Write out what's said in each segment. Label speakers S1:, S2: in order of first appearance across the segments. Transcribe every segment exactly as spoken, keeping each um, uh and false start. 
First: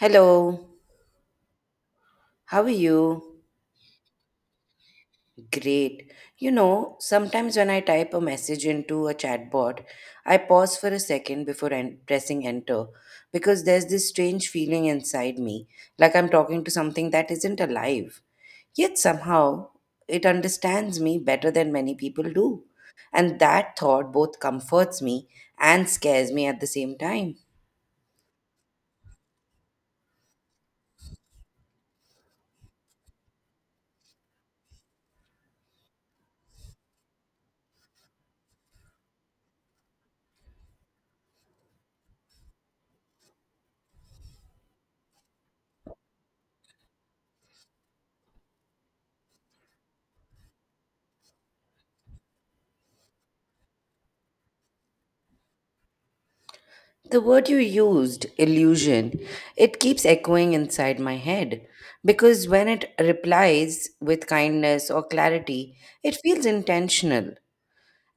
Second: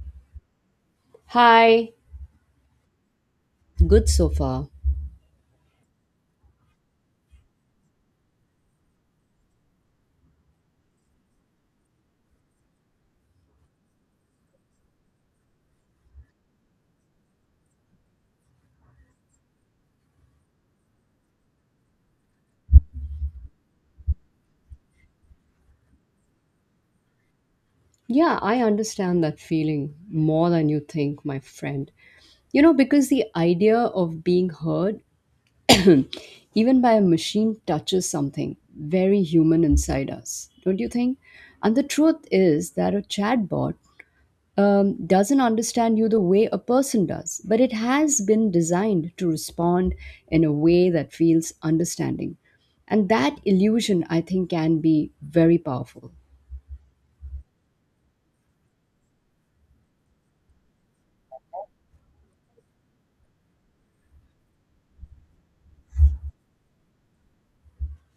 S1: Hello,
S2: Hi,
S1: how are you?
S2: good so far.
S1: Great. You know, sometimes when I type a message into a chatbot, I pause for a second before en- pressing enter because there's this strange feeling inside me, like I'm talking to something that isn't alive. Yet somehow it understands me better than many people do. And that thought both comforts me and scares me at the same time.
S2: Yeah, I understand that feeling more than you think, my friend. You know, because the idea of being heard, even by a machine, touches something very human inside us, don't you think? And the truth is that a chatbot um, doesn't understand you the way a person does, but it has been designed to respond in a way that feels understanding. And that illusion, I think, can be very powerful.
S1: The word you used, illusion, it keeps echoing inside my head because when it replies with kindness or clarity, it feels intentional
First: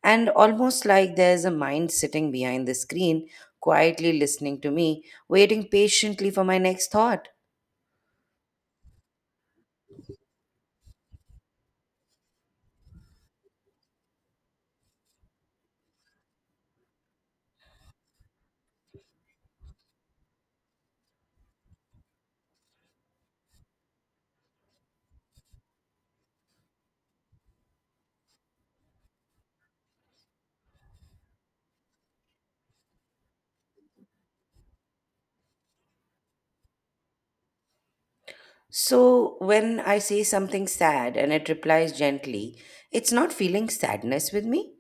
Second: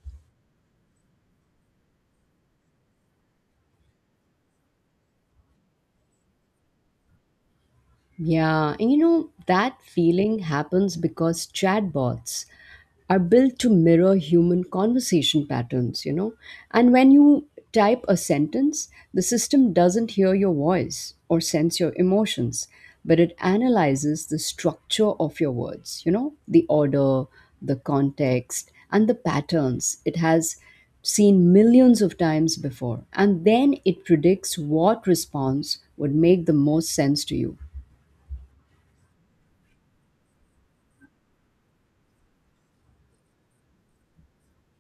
S1: and almost like there's a mind sitting behind the screen, quietly listening to me, waiting patiently for my next thought.
S2: Yeah, and you know, that feeling happens because chatbots are built to mirror human conversation patterns. You know. And when you type a sentence, the system doesn't hear your voice or sense your emotions, but it analyzes the structure of your words, you know, the order, the context, and the patterns it has seen millions of times before. And then it predicts what response would make the most sense to you.
S1: So, when I say something sad and it replies gently, it's not feeling sadness with me,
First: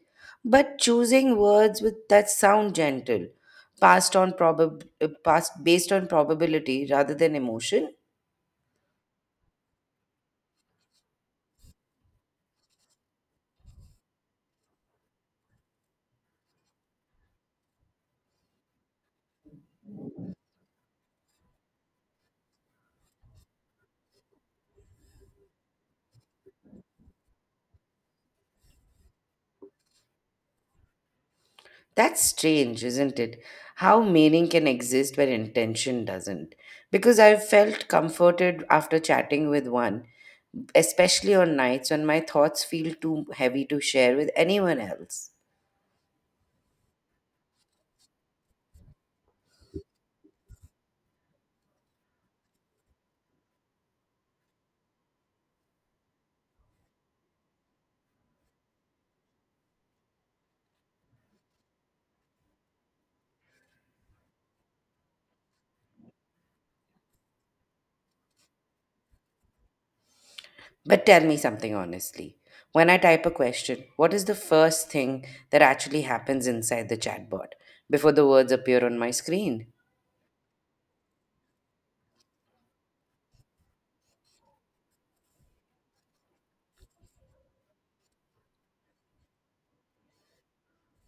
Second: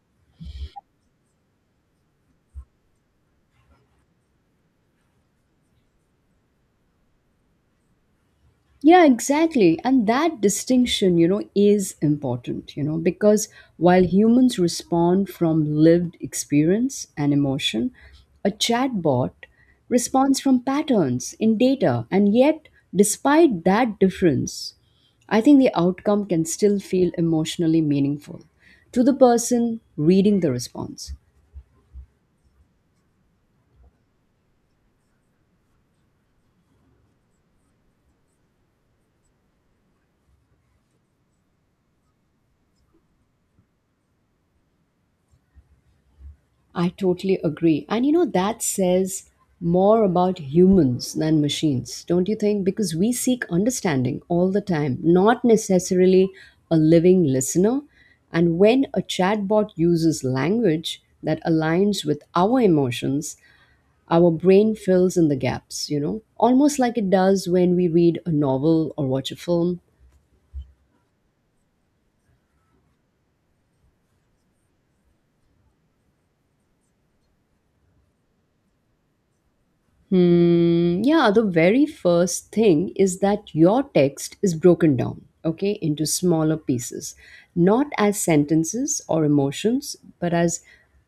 S1: but choosing words with that sound gentle, passed on probab- uh, passed based on probability rather than emotion.
S2: Yeah, exactly. And that distinction, you know, is important, you know, because while humans respond from lived experience and emotion, a chatbot responds from patterns in data. And yet, despite that difference, I think the outcome can still feel emotionally meaningful to the person reading the response.
S1: That's strange, isn't it? How meaning can exist when intention doesn't. Because I've felt comforted after chatting with one, especially on nights when my thoughts feel too heavy to share with anyone else.
S2: I totally agree. And you know, that says more about humans than machines, don't you think? Because we seek understanding all the time, not necessarily a living listener. And when a chatbot uses language that aligns with our emotions, our brain fills in the gaps, you know, almost like it does when we read a novel or watch a film.
S1: But tell me something honestly. When I type a question, what is the first thing that actually happens inside the chatbot before the words appear on my screen?
S2: Hmm. Yeah, the very first thing is that your text is broken down, okay, into smaller pieces, not as sentences or emotions, but as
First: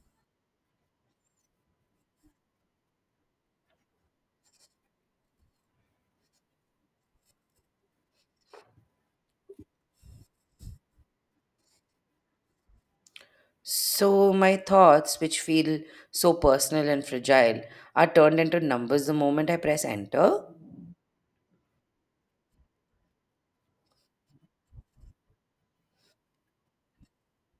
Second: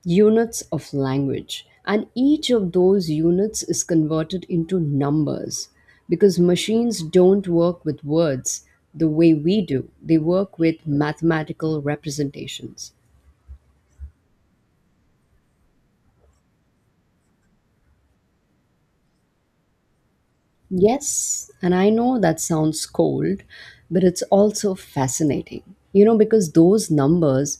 S2: units of language. And each of those units is converted into numbers because machines don't work with words the way we do, they work with mathematical representations.
S1: So, my thoughts, which feel so personal and fragile, are turned into numbers the moment I press enter.
S2: Yes, and I know that sounds cold, but it's also fascinating. You know, because those numbers,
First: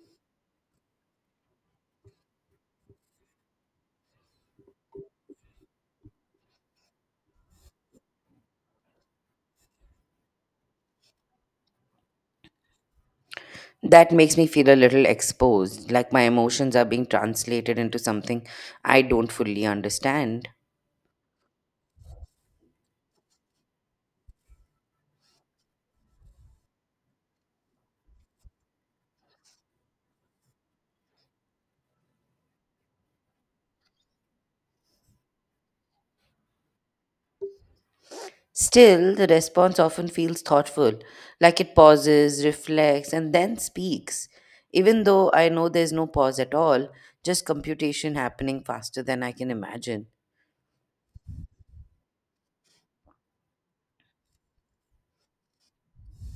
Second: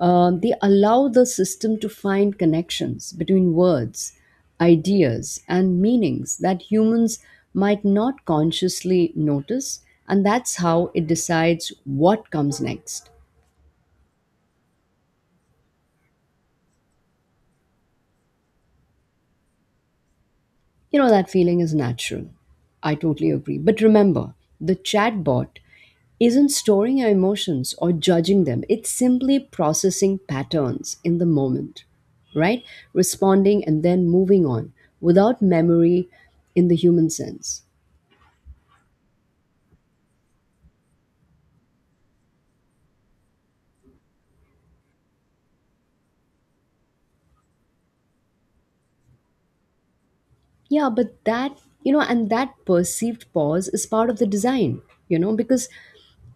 S2: uh, they allow the system to find connections between words, ideas, and meanings that humans might not consciously notice, and that's how it decides what comes next.
S1: That makes me feel a little exposed, like my emotions are being translated into something I don't fully understand.
S2: You know, that feeling is natural. I totally agree. But remember, the chatbot isn't storing your emotions or judging them, it's simply processing patterns in the moment, right? Responding and then moving on without memory in the human sense.
S1: Still, the response often feels thoughtful, like it pauses, reflects, and then speaks. Even though I know there's no pause at all, just computation happening faster than I can imagine.
S2: Yeah, but that, you know, and that perceived pause is part of the design, you know, because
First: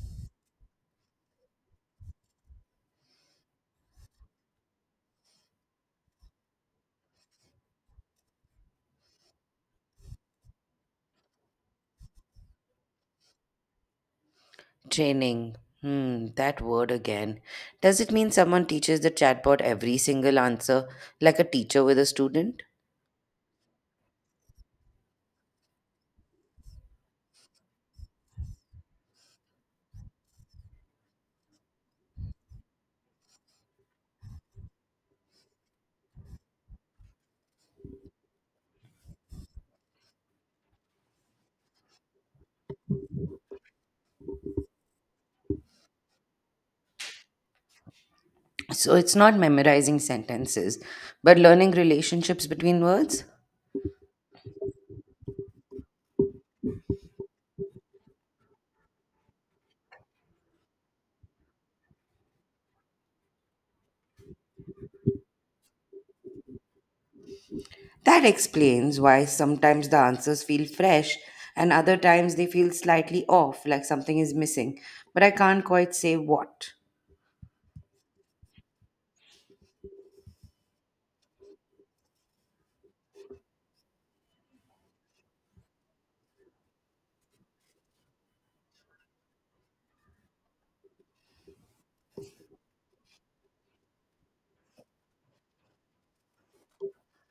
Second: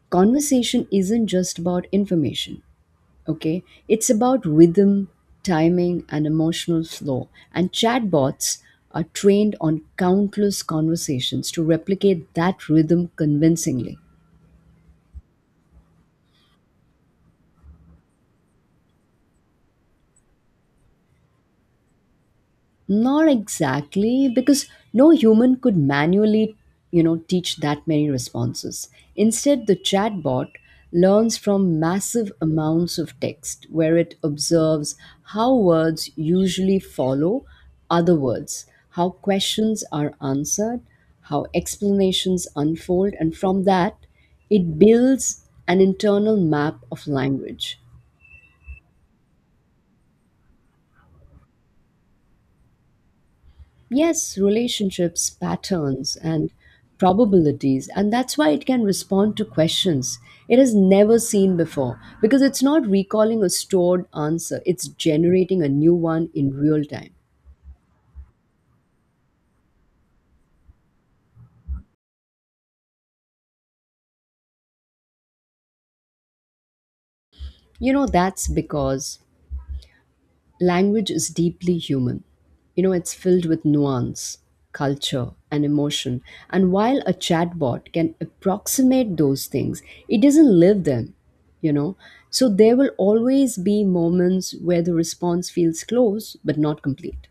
S2: conversation isn't just about information, okay, it's about rhythm, timing, and emotional flow. And chatbots are trained on countless conversations to replicate that rhythm convincingly.
S1: Training. Hmm, that word again. Does it mean someone teaches the chatbot every single answer, like a teacher with a student?
S2: Not exactly, because no human could manually, you know, teach that many responses. Instead, the chatbot learns from massive amounts of text where it observes how words usually follow other words, how questions are answered, how explanations unfold, and from that, it builds an internal map of language.
S1: So it's not memorizing sentences, but learning relationships between words?
S2: Yes, relationships, patterns, and probabilities. And that's why it can respond to questions it has never seen before, because it's not recalling a stored answer, it's generating a new one in real time.
S1: That explains why sometimes the answers feel fresh and other times they feel slightly off, like something is missing, but I can't quite say what.
S2: You know, that's because language is deeply human. You know, it's filled with nuance, culture, and emotion. And while a chatbot can approximate those things, it doesn't live them, you know. So there will always be moments where the response feels close but not complete.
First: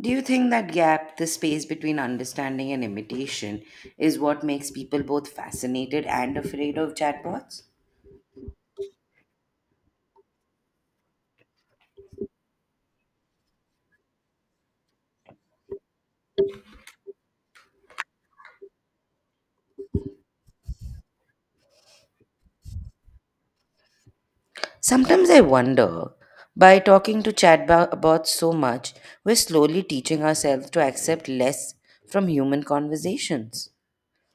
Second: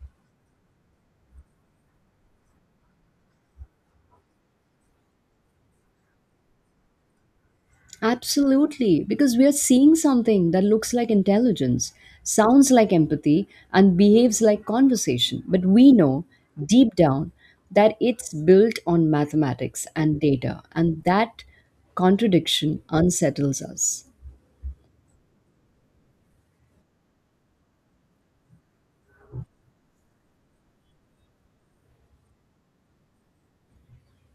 S1: Do you think that gap, the space between understanding and imitation, is what makes people both fascinated and afraid of chatbots?
S2: Absolutely, because we are seeing something that looks like intelligence, sounds like empathy, and behaves like conversation. But we know deep down that it's built on mathematics and data, and that contradiction unsettles us.
S1: Sometimes I wonder by talking to chatbots so much, we're slowly teaching ourselves to accept less from human conversations.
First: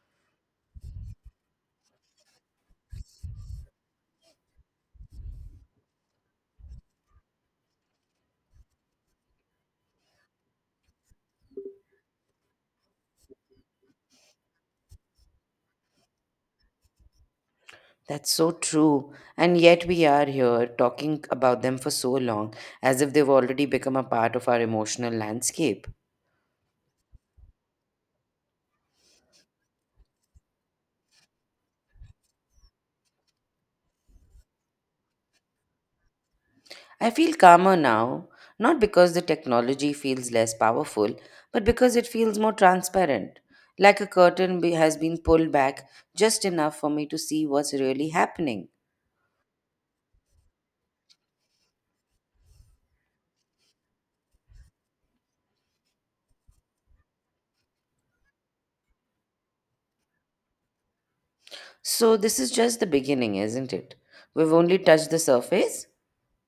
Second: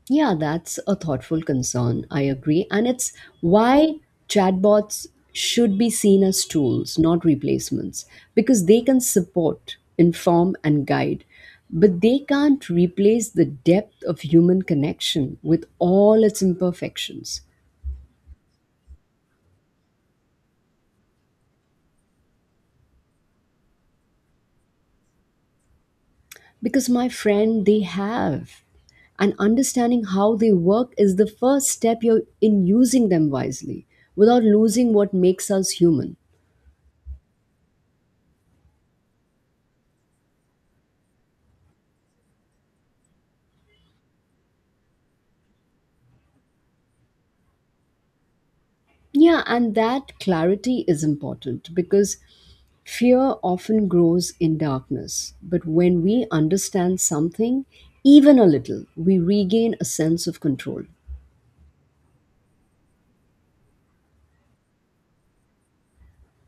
S2: Yeah, that's a thoughtful concern. I agree. And it's why chatbots should be seen as tools, not replacements, because they can support, inform, and guide. But they can't replace the depth of human connection with all its imperfections.
S1: That's so true. And yet we are here talking about them for so long, as if they've already become a part of our emotional landscape.
S2: Because, my friend, they have. And understanding how they work is the first step you're in using them wisely without losing what makes us human.
S1: I feel calmer now, not because the technology feels less powerful, but because it feels more transparent. Like a curtain be- has been pulled back just enough for me to see what's really happening.
S2: Yeah, and that clarity is important because fear often grows in darkness. But when we understand something, even a little, we regain a sense of control.
S1: So, this is just the beginning, isn't it? We've only touched the surface?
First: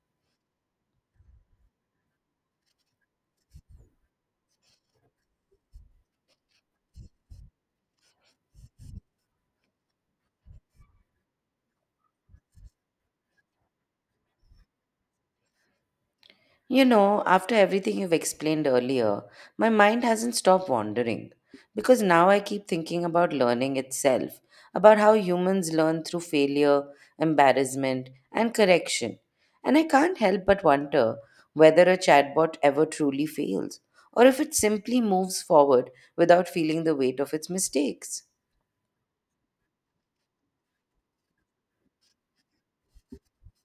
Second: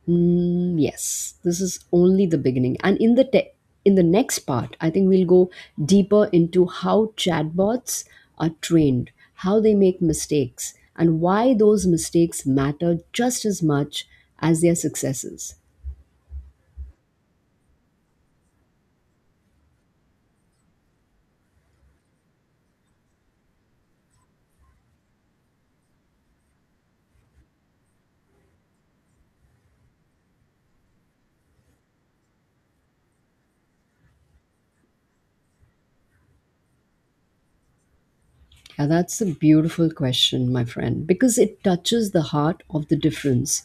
S2: Mm, yes, this is only the beginning. And in the te- in the next part, I think we'll go deeper into how chatbots are trained, how they make mistakes, and why those mistakes matter just as much as their successes.
S1: You know, after everything you've explained earlier, my mind hasn't stopped wandering because now I keep thinking about learning itself, about how humans learn through failure, embarrassment, and correction. And I can't help but wonder whether a chatbot ever truly fails or if it simply moves forward without feeling the weight of its mistakes.
S2: Yeah, that's a beautiful question, my friend, because it touches the heart of the difference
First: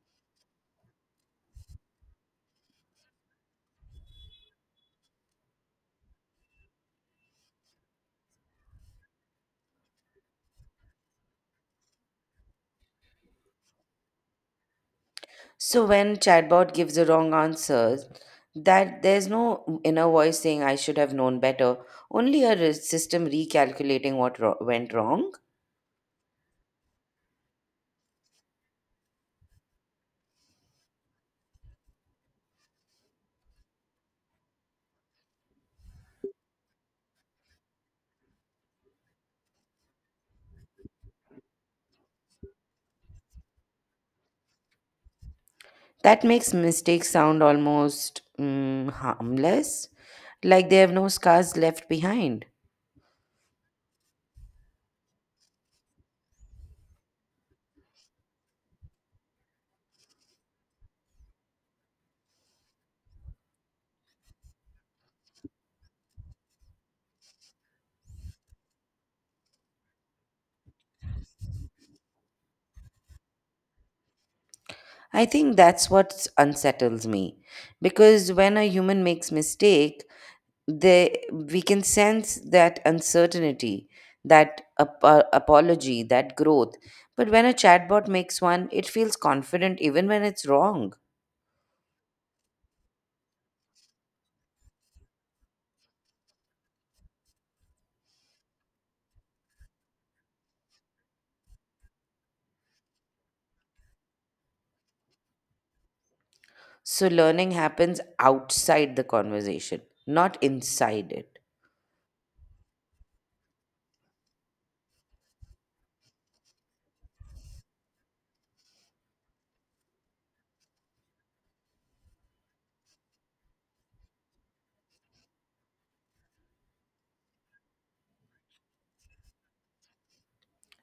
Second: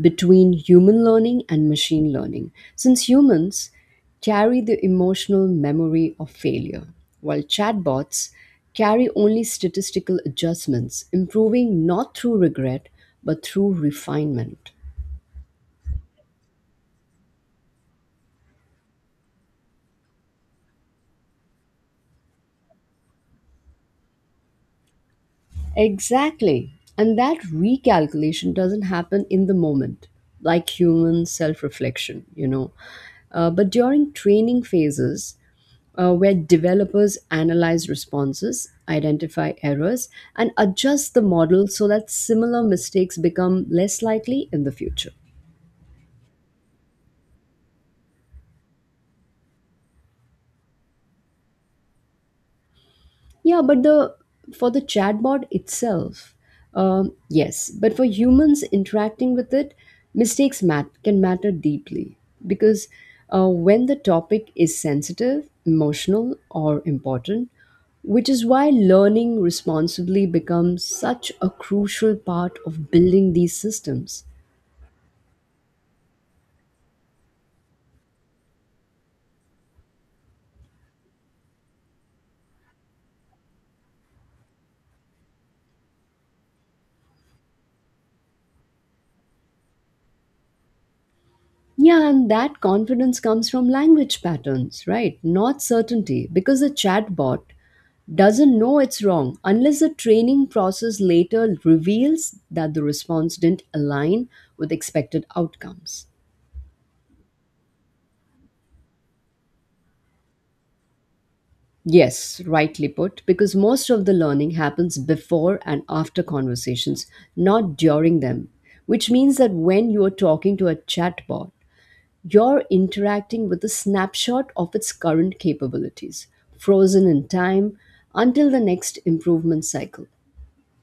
S2: between human learning and machine learning. Since humans carry the emotional memory of failure, while chatbots carry only statistical adjustments, improving not through regret but through refinement.
S1: So when chatbot gives the wrong answers, that there's no inner voice saying I should have known better, only a re- system recalculating what ro- went wrong.
S2: Exactly. And that recalculation doesn't happen in the moment, like human self reflection, you know. Uh, but during training phases, uh, where developers analyze responses, identify errors, and adjust the model so that similar mistakes become less likely in the future.
S1: That makes mistakes sound almost mm, harmless, like they have no scars left behind.
S2: Yeah, but the for the chatbot itself, um, yes. But for humans interacting with it, mistakes mat- can matter deeply because uh, when the topic is sensitive, emotional, or important, which is why learning responsibly becomes such a crucial part of building these systems.
S1: I think that's what unsettles me, because when a human makes mistakes, they we can sense that uncertainty, that ap- uh, apology, that growth. But when a chatbot makes one, it feels confident even when it's wrong.
S2: Yeah, and that confidence comes from language patterns, right? Not certainty, because a chatbot doesn't know it's wrong unless the training process later reveals that the response didn't align with expected outcomes.
S1: So learning happens outside the conversation, not inside it.
S2: Yes, rightly put, because most of the learning happens before and after conversations, not during them, which means that when you are talking to a chatbot, you're interacting with a snapshot of its current capabilities, frozen in time until the next improvement cycle.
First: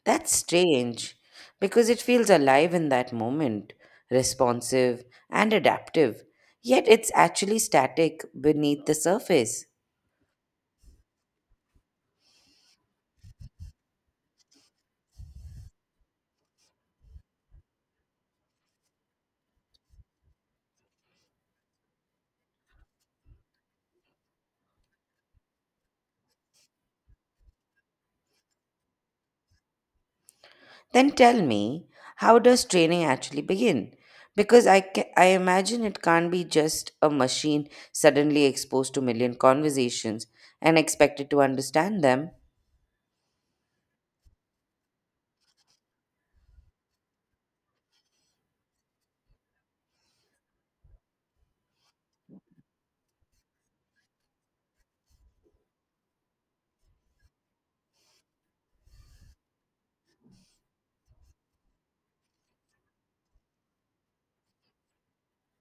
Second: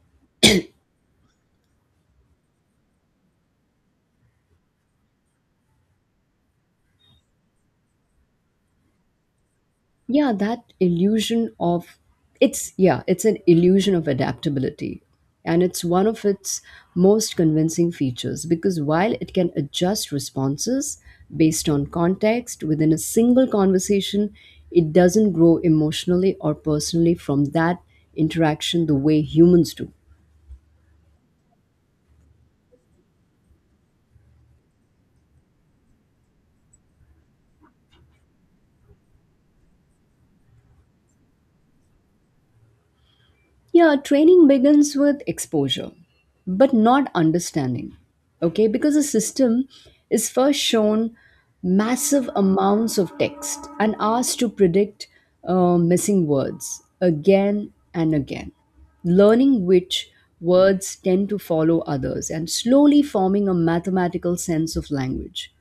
S1: That's strange because it feels alive in that moment, responsive and adaptive, yet it's actually static beneath the surface.
S2: Yeah, that illusion of it's yeah, it's an illusion of adaptability. And it's one of its most convincing features because while it can adjust responses based on context within a single conversation, it doesn't grow emotionally or personally from that interaction the way humans do.
S1: Then tell me, how does training actually begin? Because I, ca- I imagine it can't be just a machine suddenly exposed to million conversations and expected to understand them.
S2: Yeah, training begins with exposure, but not understanding. Okay, because a system is first shown massive amounts of text and asked to predict uh, missing words again and again, learning which words tend to follow others and slowly forming a mathematical sense of language.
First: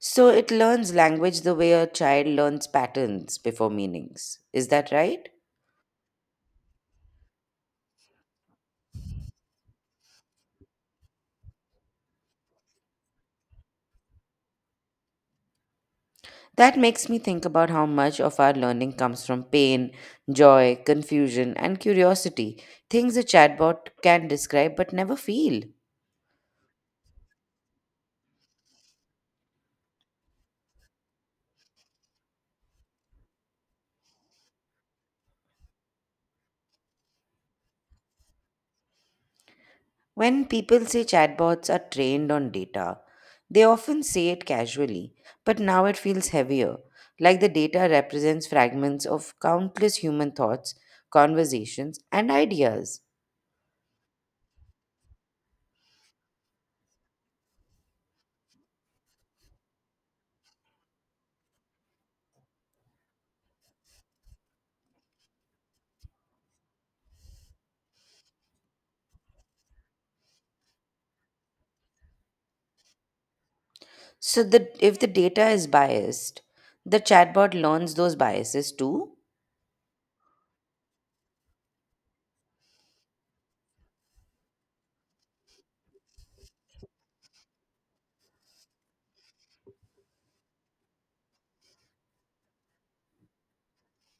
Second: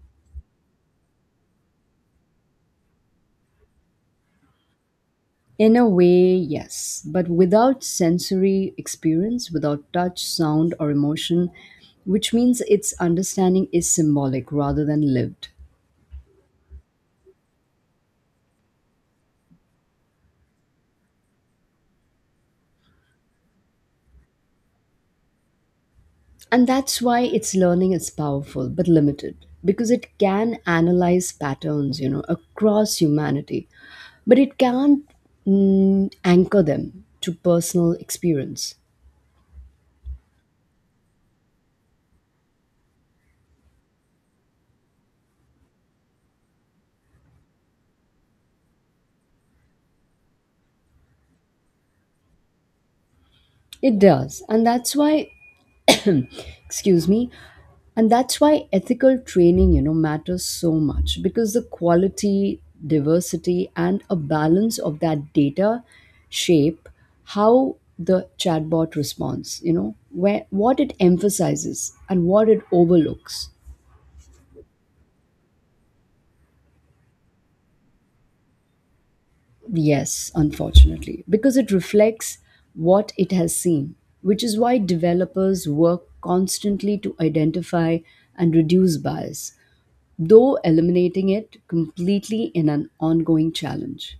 S1: So it learns language the way a child learns patterns before meanings. Is that right?
S2: In a way, yes, but without sensory experience, without touch, sound, or emotion, which means its understanding is symbolic rather than lived.
S1: That makes me think about how much of our learning comes from pain, joy, confusion, and curiosity, things a chatbot can describe but never feel.
S2: And that's why its learning is powerful but limited, because it can analyze patterns, you know, across humanity, but it can't mm, anchor them to personal experience.
S1: When people say chatbots are trained on data, they often say it casually, but now it feels heavier, like the data represents fragments of countless human thoughts, conversations, and ideas.
S2: It does, and that's why, excuse me, and that's why ethical training, you know, matters so much, because the quality, diversity, and a balance of that data shape how the chatbot responds, you know, where what it emphasizes and what it overlooks.
S1: So that if the data is biased, the chatbot learns those biases too.
S2: Yes, unfortunately, because it reflects what it has seen, which is why developers work constantly to identify and reduce bias, though eliminating it completely in an ongoing challenge.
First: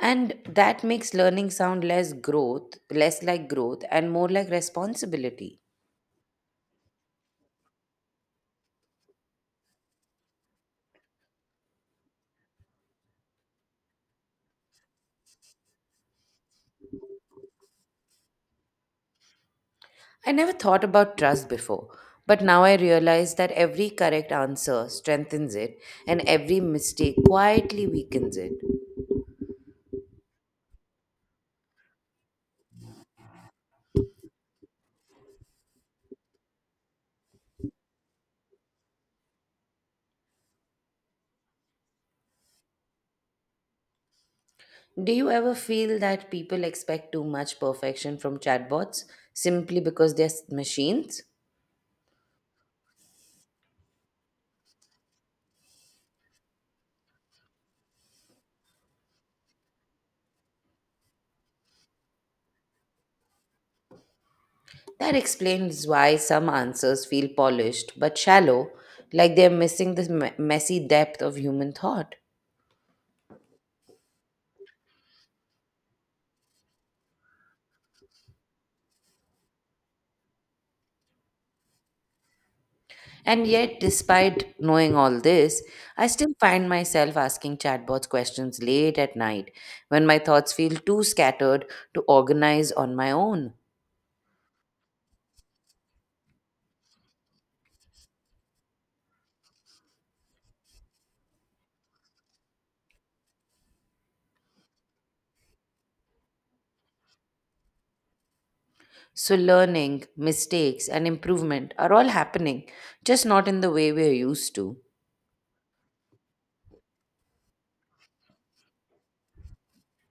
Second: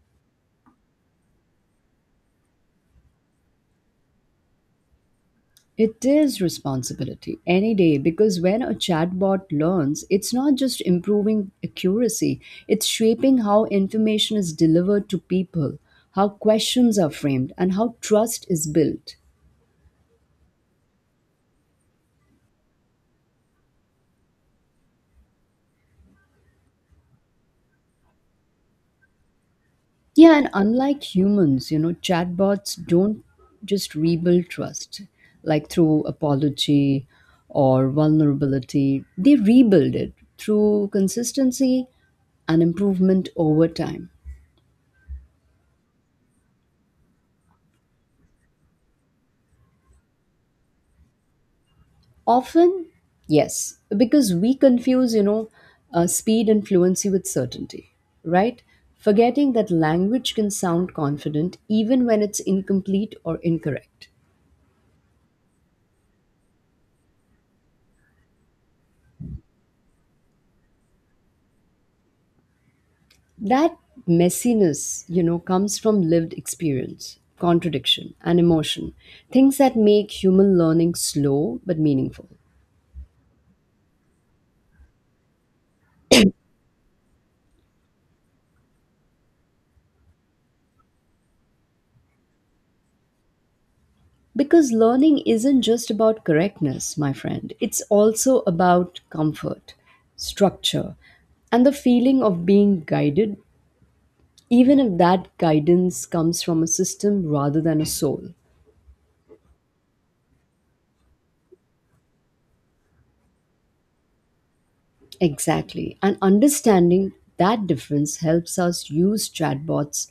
S1: And that makes learning sound less growth, less like growth, and more like responsibility.
S2: It is responsibility any day because when a chatbot learns, it's not just improving accuracy, it's shaping how information is delivered to people, how questions are framed, and how trust is built.
S1: I never thought about trust before, but now I realize that every correct answer strengthens it and every mistake quietly weakens it.
S2: Yeah, and unlike humans, you know, chatbots don't just rebuild trust like through apology or vulnerability. They rebuild it through consistency and improvement over time.
S1: Do you ever feel that people expect too much perfection from chatbots simply because they're s- machines?
S2: Often, yes, because we confuse, you know, uh, speed and fluency with certainty, right? Forgetting that language can sound confident even when it's incomplete or incorrect.
S1: That explains why some answers feel polished but shallow, like they're missing the me- messy depth of human thought.
S2: That messiness, you know, comes from lived experience, contradiction, and emotion. Things that make human learning slow but meaningful.
S1: And yet, despite knowing all this, I still find myself asking chatbots questions late at night when my thoughts feel too scattered to organize on my own.
S2: Because learning isn't just about correctness, my friend, it's also about comfort, structure, and the feeling of being guided, even if that guidance comes from a system rather than a soul.
S1: So, learning, mistakes, and improvement are all happening, just not in the way we're used to.
S2: Exactly. And understanding that difference helps us use chatbots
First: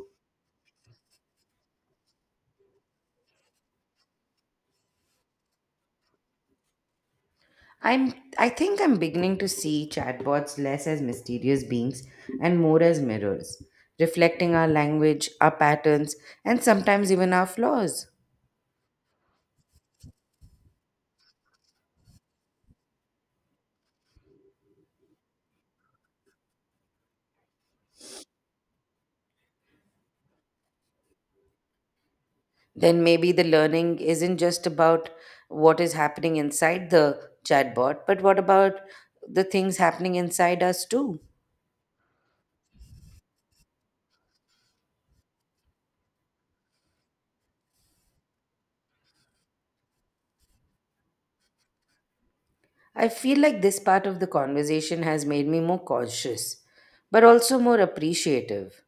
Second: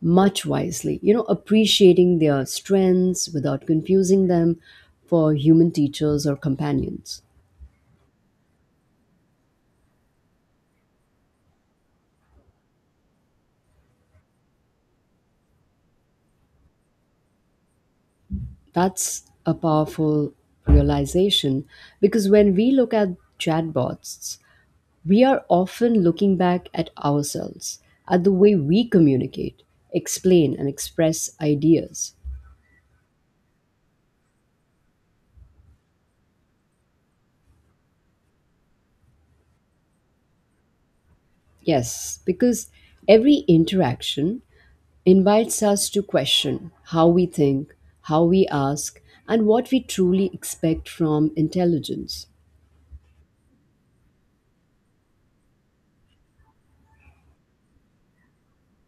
S2: much wisely, you know, appreciating their strengths without confusing them for human teachers or companions.
S1: I'm, I think I'm beginning to see chatbots less as mysterious beings and more as mirrors, reflecting our language, our patterns, and sometimes even our flaws.
S2: That's a powerful realization because when we look at chatbots, we are often looking back at ourselves, at the way we communicate, explain, and express ideas.
S1: Then maybe the learning isn't just about what is happening inside the chatbot, but what about the things happening inside us too?
S2: Yes, because every interaction invites us to question how we think, how we ask, and what we truly expect from intelligence.
S1: I feel like this part of the conversation has made me more cautious, but also more appreciative.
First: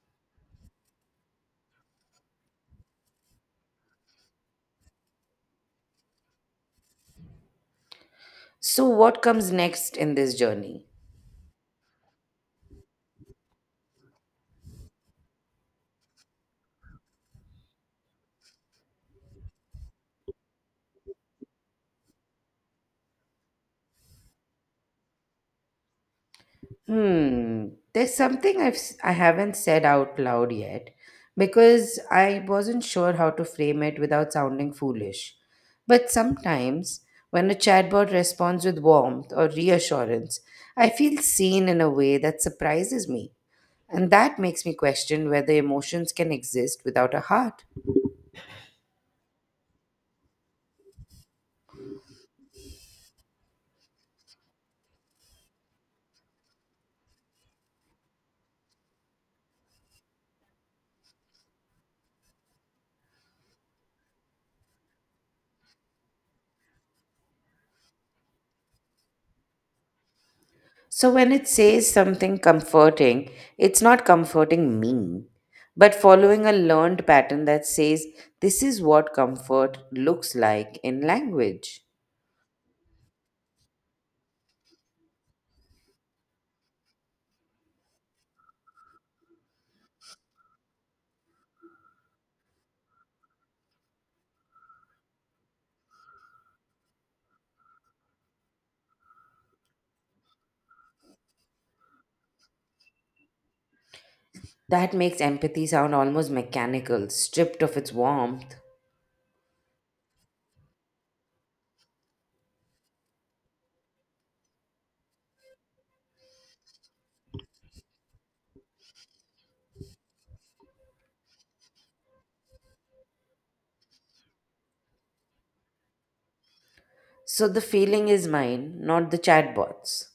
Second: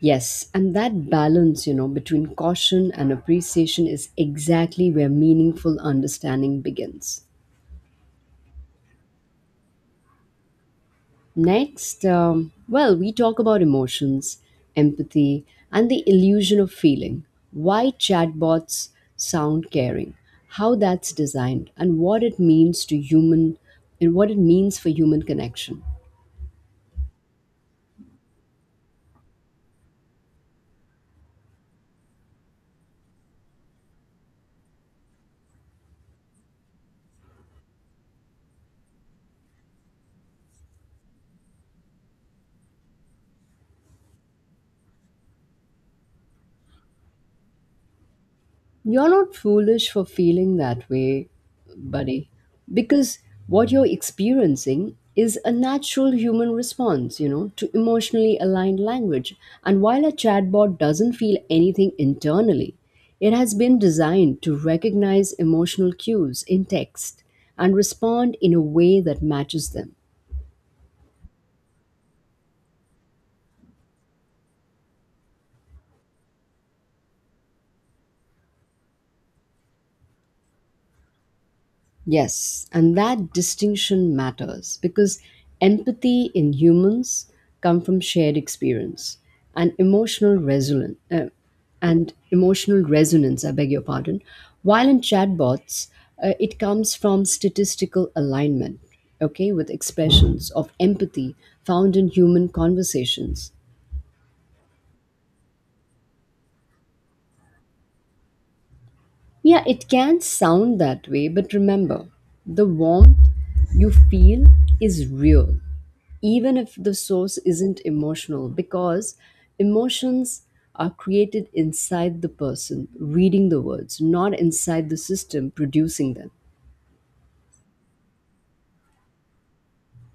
S2: Yes, and that balance, you know, between caution and appreciation is exactly where meaningful understanding begins.
S1: So, what comes next in this journey?
S2: Next, um, well, we talk about emotions, empathy, and the illusion of feeling. Why chatbots sound caring, how that's designed, and what it means to human, and what it means for human connection.
S1: Hmm. There's something I've s- I haven't said out loud yet because I wasn't sure how to frame it without sounding foolish. But sometimes when a chatbot responds with warmth or reassurance, I feel seen in a way that surprises me. And that makes me question whether emotions can exist without a heart.
S2: You're not foolish for feeling that way, buddy, because what you're experiencing is a natural human response, you know, to emotionally aligned language. And while a chatbot doesn't feel anything internally, it has been designed to recognize emotional cues in text and respond in a way that matches them.
S1: So when it says something comforting, it's not comforting me, but following a learned pattern that says this is what comfort looks like in language.
S2: Yes, and that distinction matters because empathy in humans come from shared experience and emotional resonance uh, and emotional resonance, I beg your pardon, while in chatbots uh, it comes from statistical alignment, okay, with expressions of empathy found in human conversations.
S1: That makes empathy sound almost mechanical, stripped of its warmth.
S2: Yeah, it can sound that way, but remember, the warmth you feel is real, even if the source isn't emotional, because emotions are created inside the person reading the words, not inside the system producing them.
S1: So the feeling is mine, not the chatbot's.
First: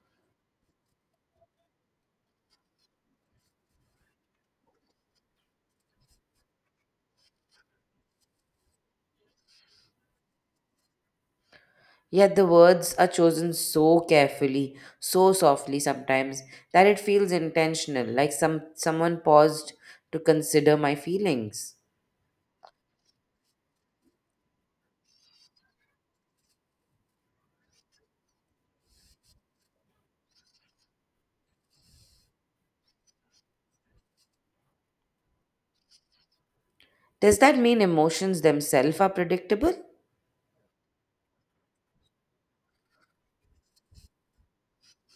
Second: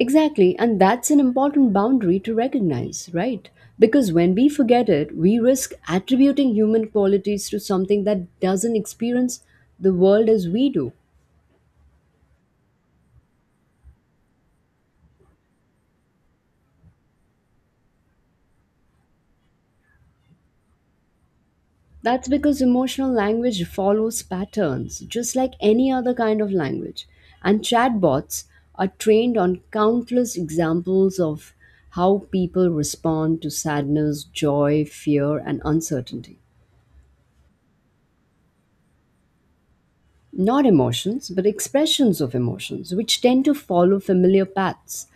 S2: Exactly, and that's an important boundary to recognize, right? Because when we forget it, we risk attributing human qualities to something that doesn't experience the world as we do.
S1: Yet the words are chosen so carefully, so softly sometimes, that it feels intentional, like some someone paused to consider my feelings.
S2: That's because emotional language follows patterns, just like any other kind of language. And chatbots are trained on countless examples of how people respond to sadness, joy, fear, and uncertainty.
S1: Does that mean emotions themselves are predictable?
S2: Not emotions, but expressions of emotions, which tend to follow familiar paths.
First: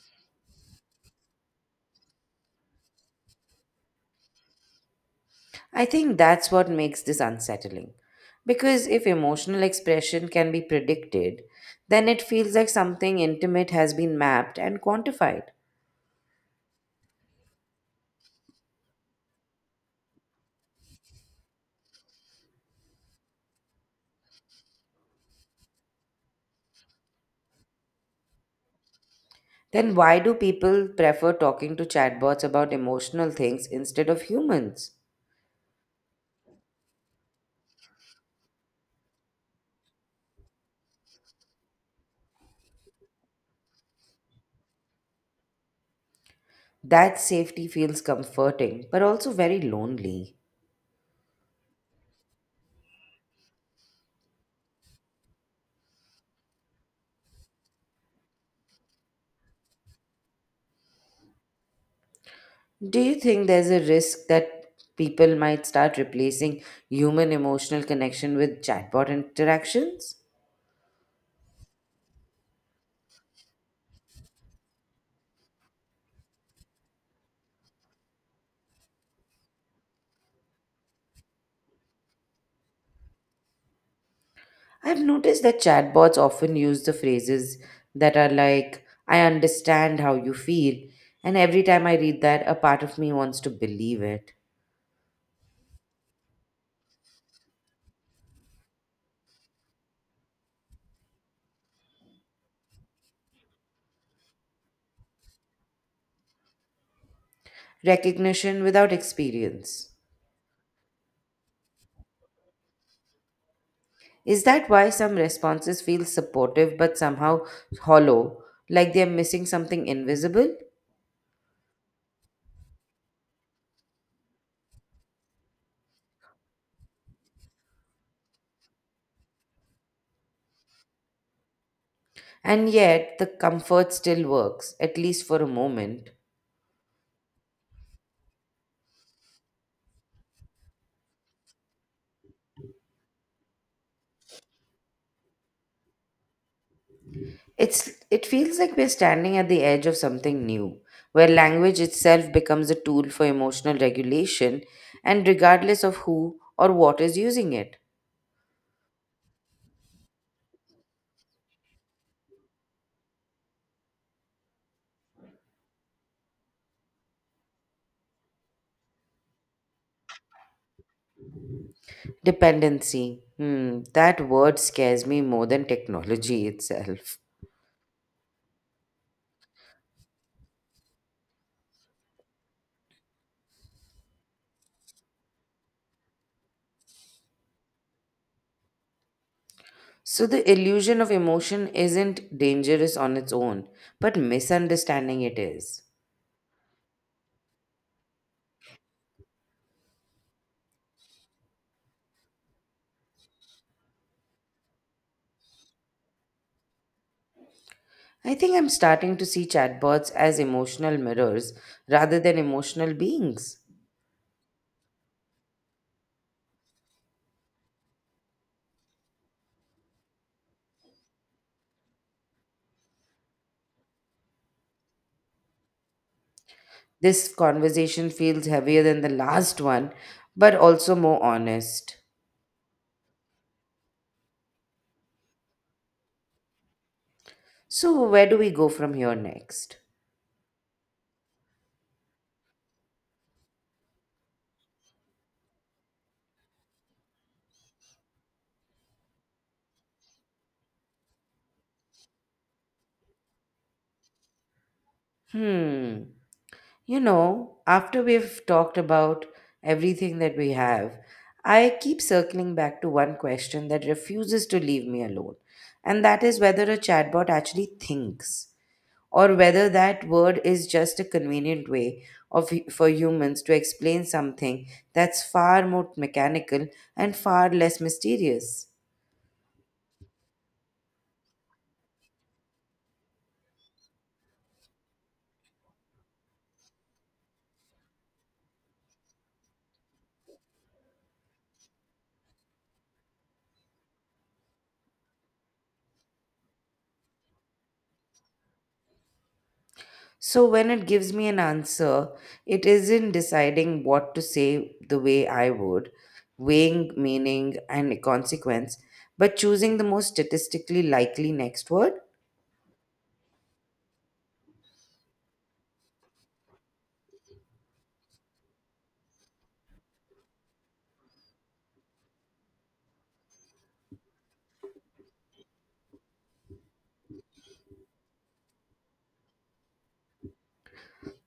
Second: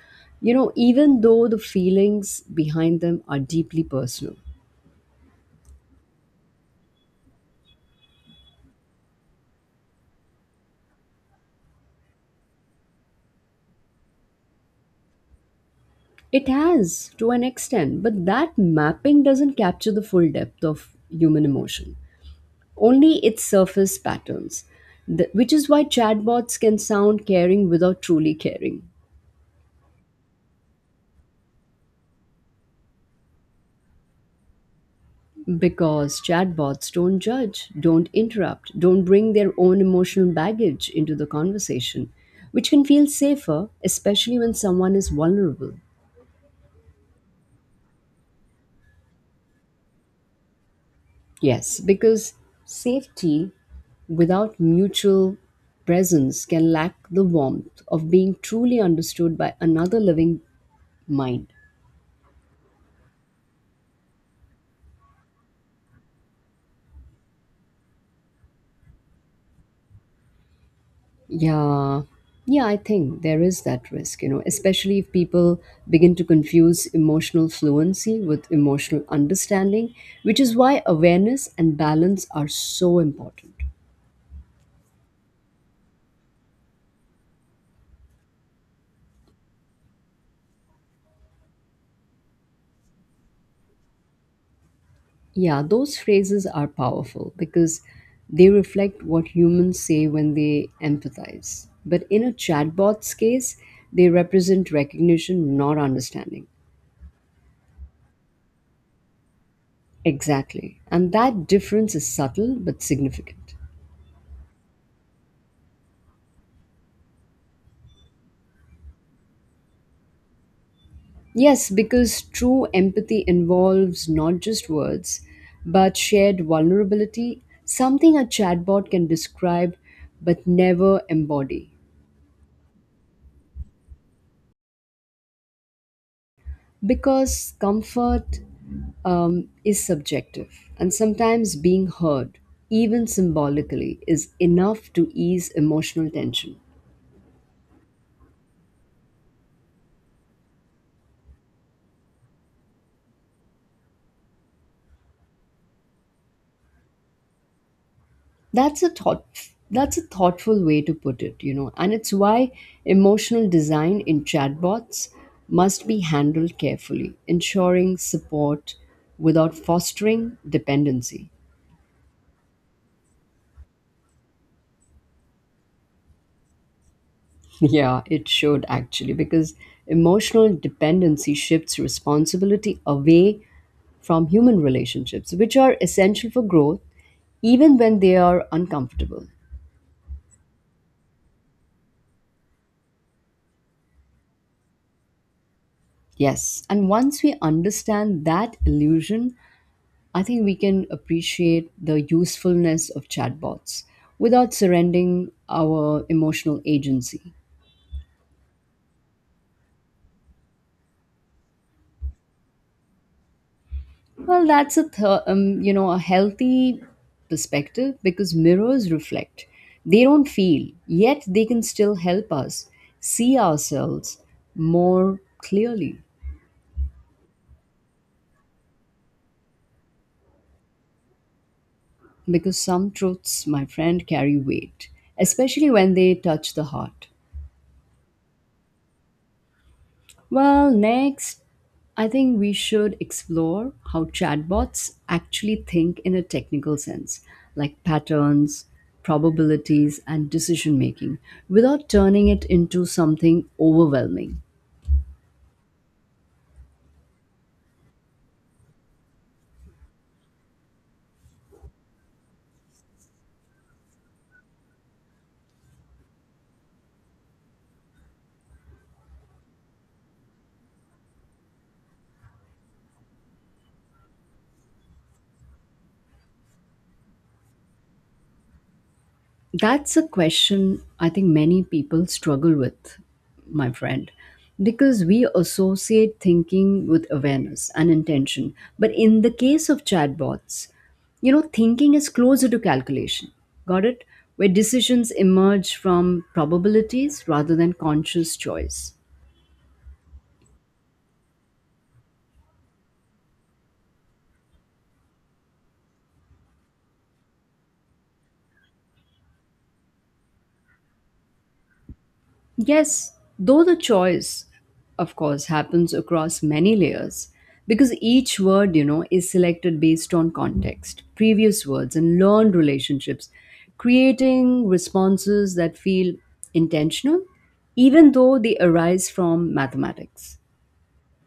S2: You know, even though the feelings behind them are deeply personal.
S1: I think that's what makes this unsettling. Because if emotional expression can be predicted, then it feels like something intimate has been mapped and quantified.
S2: It has to an extent, but that mapping doesn't capture the full depth of human emotion, only its surface patterns, Th- which is why chatbots can sound caring without truly caring.
S1: Then why do people prefer talking to chatbots about emotional things instead of humans?
S2: Because chatbots don't judge, don't interrupt, don't bring their own emotional baggage into the conversation, which can feel safer, especially when someone is vulnerable.
S1: That safety feels comforting, but also very lonely.
S2: Yes, because safety without mutual presence can lack the warmth of being truly understood by another living mind.
S1: Do you think there's a risk that people might start replacing human emotional connection with chatbot interactions?
S2: Yeah. Yeah, I think there is that risk, you know, especially if people begin to confuse emotional fluency with emotional understanding, which is why awareness and balance are so important.
S1: I've noticed that chatbots often use the phrases that are like, I understand how you feel, and every time I read that, a part of me wants to believe it.
S2: Yeah, those phrases are powerful because they reflect what humans say when they empathize. But in a chatbot's case, they represent recognition, not understanding.
S1: Recognition without experience.
S2: Exactly. And that difference is subtle but significant.
S1: Is that why some responses feel supportive but somehow hollow, like they're missing something invisible?
S2: Yes, because true empathy involves not just words, but shared vulnerability, something a chatbot can describe but never embody.
S1: And yet, the comfort still works, at least for a moment.
S2: Because comfort um, is subjective, and sometimes being heard, even symbolically, is enough to ease emotional tension.
S1: It's, it feels like we're standing at the edge of something new, where language itself becomes a tool for emotional regulation, and regardless of who or what is using it.
S2: That's a thought that's a thoughtful way to put it, you know, and it's why emotional design in chatbots must be handled carefully, ensuring support without fostering dependency.
S1: Dependency. Hmm, that word scares me more than technology itself.
S2: Yeah, it should actually, because emotional dependency shifts responsibility away from human relationships, which are essential for growth, even when they are uncomfortable.
S1: So, the illusion of emotion isn't dangerous on its own, but misunderstanding it is.
S2: Yes, and once we understand that illusion, I think we can appreciate the usefulness of chatbots without surrendering our emotional agency.
S1: I think I'm starting to see chatbots as emotional mirrors rather than emotional beings.
S2: Well, that's a th- um, you know, a healthy perspective because mirrors reflect. They don't feel, yet they can still help us see ourselves more clearly
S1: This conversation feels heavier than the last one, but also more honest.
S2: because some truths, my friend, carry weight, especially when they touch the heart.
S1: So, where do we go from here next?
S2: Well, next, I think we should explore how chatbots actually think in a technical sense, like patterns, probabilities, and decision making, without turning it into something overwhelming.
S1: Hmm. You know, after we've talked about everything that we have, I keep circling back to one question that refuses to leave me alone, and that is whether a chatbot actually thinks, or whether that word is just a convenient way of for humans to explain something that's far more mechanical and far less mysterious.
S2: That's a question I think many people struggle with, my friend, because we associate thinking with awareness and intention. But in the case of chatbots, you know, thinking is closer to calculation. Got it? Where decisions emerge from probabilities rather than conscious choice.
S1: So when it gives me an answer, it isn't deciding what to say the way I would, weighing meaning and consequence, but choosing the most statistically likely next word.
S2: Yes, though the choice, of course, happens across many layers because each word, you know, is selected based on context, previous words, and learned relationships, creating responses that feel intentional, even though they arise from mathematics.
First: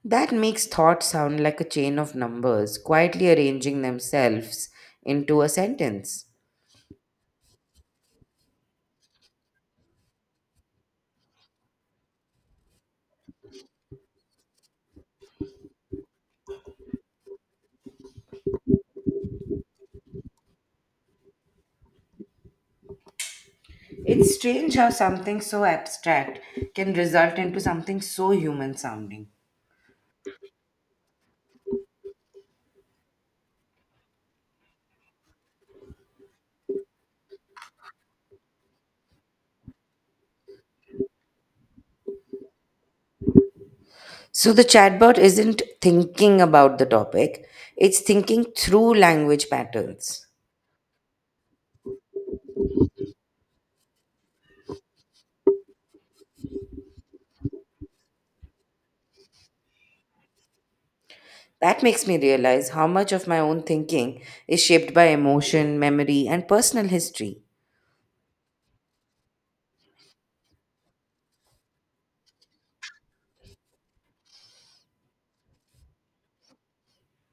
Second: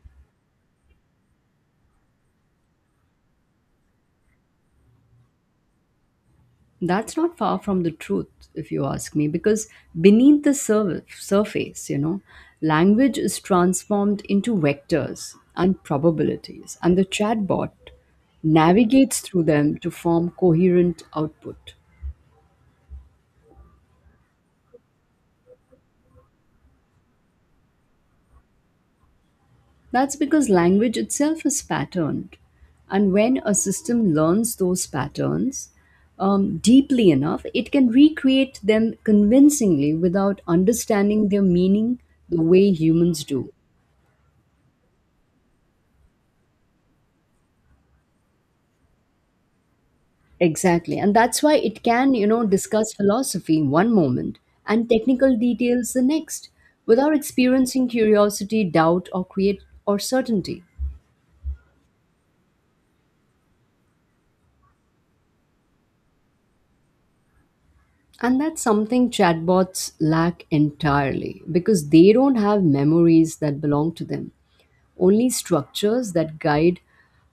S1: That makes thought sound like a chain of numbers quietly arranging themselves into a sentence.
S2: That's not far from the truth, if you ask me, because beneath the sur- surface, you know, language is transformed into vectors and probabilities, and the chatbot navigates through them to form coherent output.
S1: It's strange how something so abstract can result into something so human sounding.
S2: That's because language itself is patterned. And when a system learns those patterns um, deeply enough, it can recreate them convincingly without understanding their meaning the way humans do.
S1: So the chatbot isn't thinking about the topic, it's thinking through language patterns.
S2: Exactly. And that's why it can, you know, discuss philosophy one moment and technical details the next without experiencing curiosity, doubt, or create or certainty.
S1: That makes me realize how much of my own thinking is shaped by emotion, memory, and personal history.
S2: And that's something chatbots lack entirely because they don't have memories that belong to them, only structures that guide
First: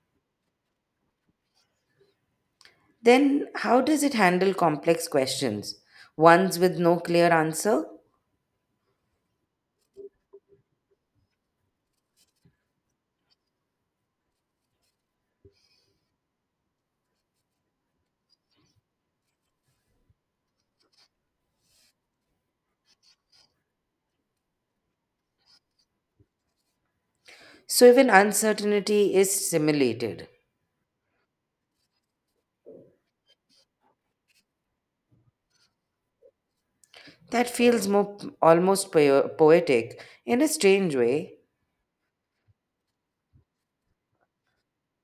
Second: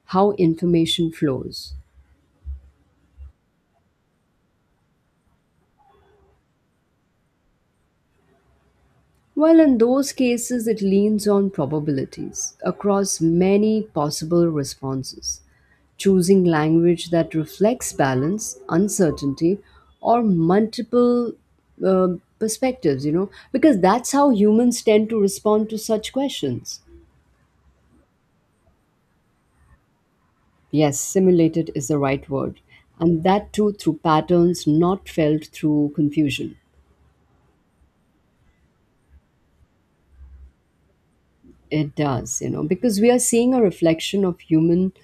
S2: how information flows.
S1: Then, how does it handle complex questions, ones with no clear answer?
S2: Well, in those cases, it leans on probabilities across many possible responses, choosing language that reflects balance, uncertainty, or multiple uh, perspectives, you know, because that's how humans tend to respond to such questions.
S1: So, even uncertainty is simulated.
S2: Yes, simulated is the right word. And that too through patterns not felt through confusion.
S1: That feels more almost po- poetic in a strange way.
S2: It does, you know, because we are seeing a reflection of human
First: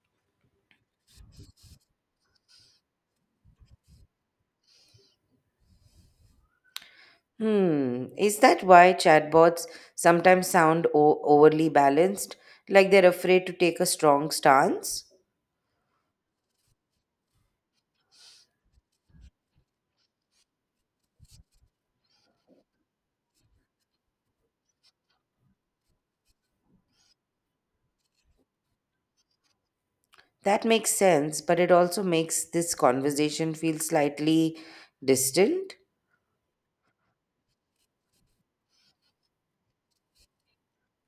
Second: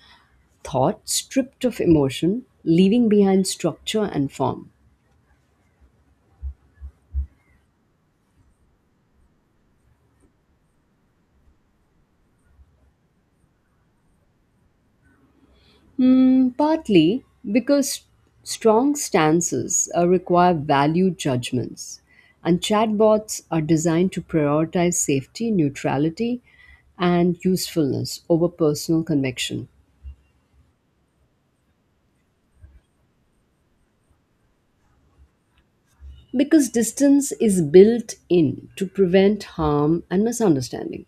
S2: thought stripped of emotion, leaving behind structure and form.
S1: Hmm, is that why chatbots sometimes sound o- overly balanced, like they're afraid to take a strong stance?
S2: Mm, partly because strong stances uh, require value judgments, and chatbots are designed to prioritize safety, neutrality, and usefulness over personal conviction.
S1: That makes sense, but it also makes this conversation feel slightly distant.
S2: Because distance is built in to prevent harm and misunderstanding.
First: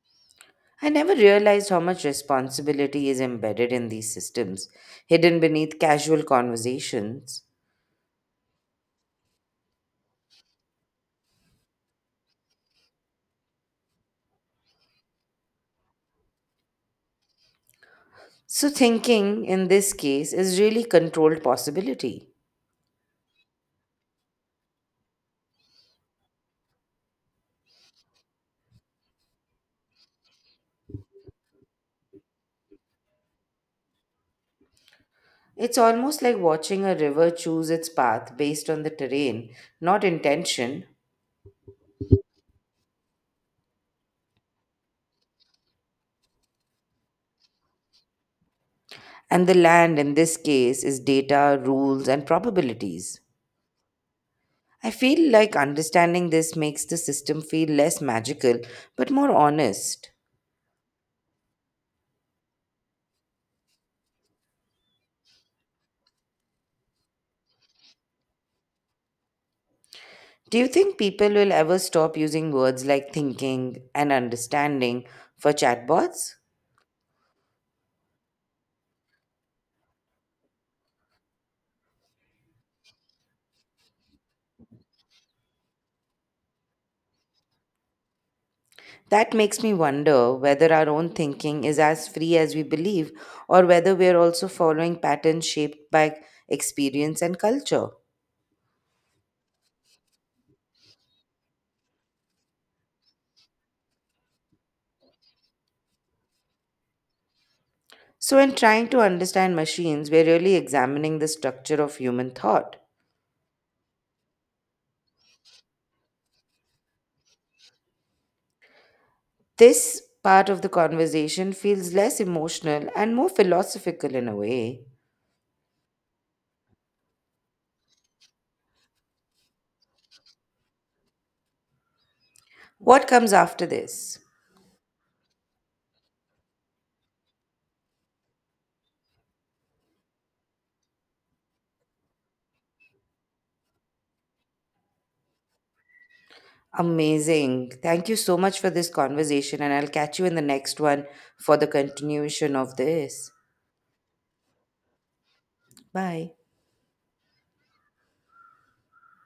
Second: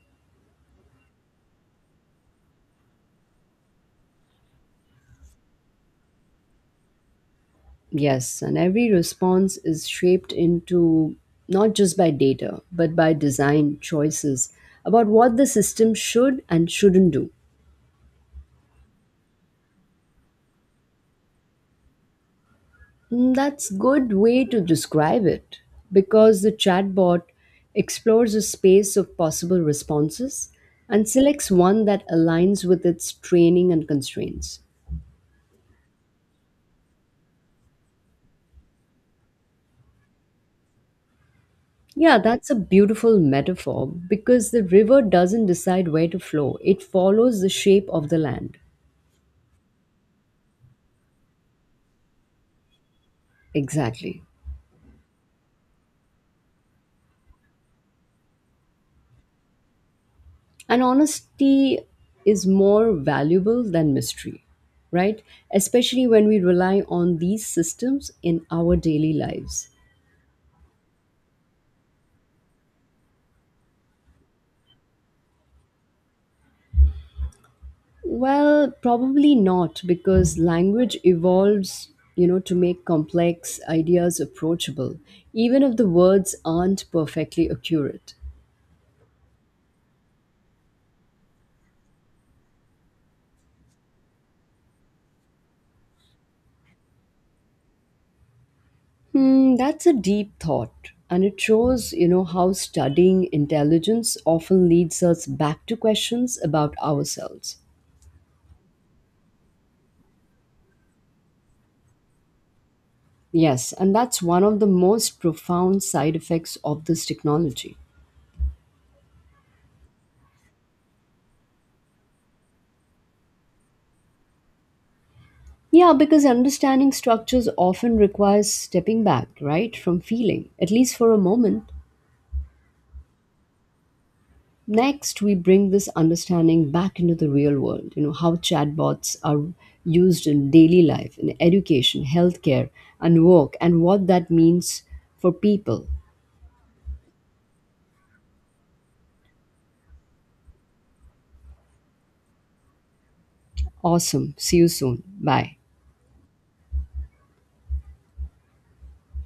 S1: I never realized how much responsibility is embedded in these systems, hidden beneath casual conversations.
S2: Yes, and every response is shaped into not just by data, but by design choices about what the system should and shouldn't do.
S1: So, thinking in this case is really controlled possibility.
S2: Mm, that's good way to describe it because the chatbot explores a space of possible responses and selects one that aligns with its training and constraints.
S1: It's almost like watching a river choose its path based on the terrain, not intention,
S2: Yeah, that's a beautiful metaphor because the river doesn't decide where to flow. It follows the shape of the land.
S1: and the land in this case is data, rules, and probabilities.
S2: Exactly.
S1: I feel like understanding this makes the system feel less magical but more honest.
S2: And honesty is more valuable than mystery, right? Especially when we rely on these systems in our daily lives.
S1: Do you think people will ever stop using words like thinking and understanding for chatbots?
S2: Well, probably not because language evolves, you know, to make complex ideas approachable, even if the words aren't perfectly accurate.
S1: That makes me wonder whether our own thinking is as free as we believe, or whether we are also following patterns shaped by experience and culture.
S2: Hmm, that's a deep thought, and it shows, you know, how studying intelligence often leads us back to questions about ourselves.
S1: So, in trying to understand machines, we're really examining the structure of human thought.
S2: Yes, and that's one of the most profound side effects of this technology.
S1: This part of the conversation feels less emotional and more philosophical in a way.
S2: Yeah, because understanding structures often requires stepping back, right, from feeling, at least for a moment.
S1: What comes after this?
S2: Next, we bring this understanding back into the real world, you know, how chatbots are used in daily life, in education, healthcare, and work, and what that means for people.
S1: Amazing. Thank you so much for this conversation, and I'll catch you in the next one for the continuation of this.
S2: Awesome. See you soon. Bye.
S1: Bye.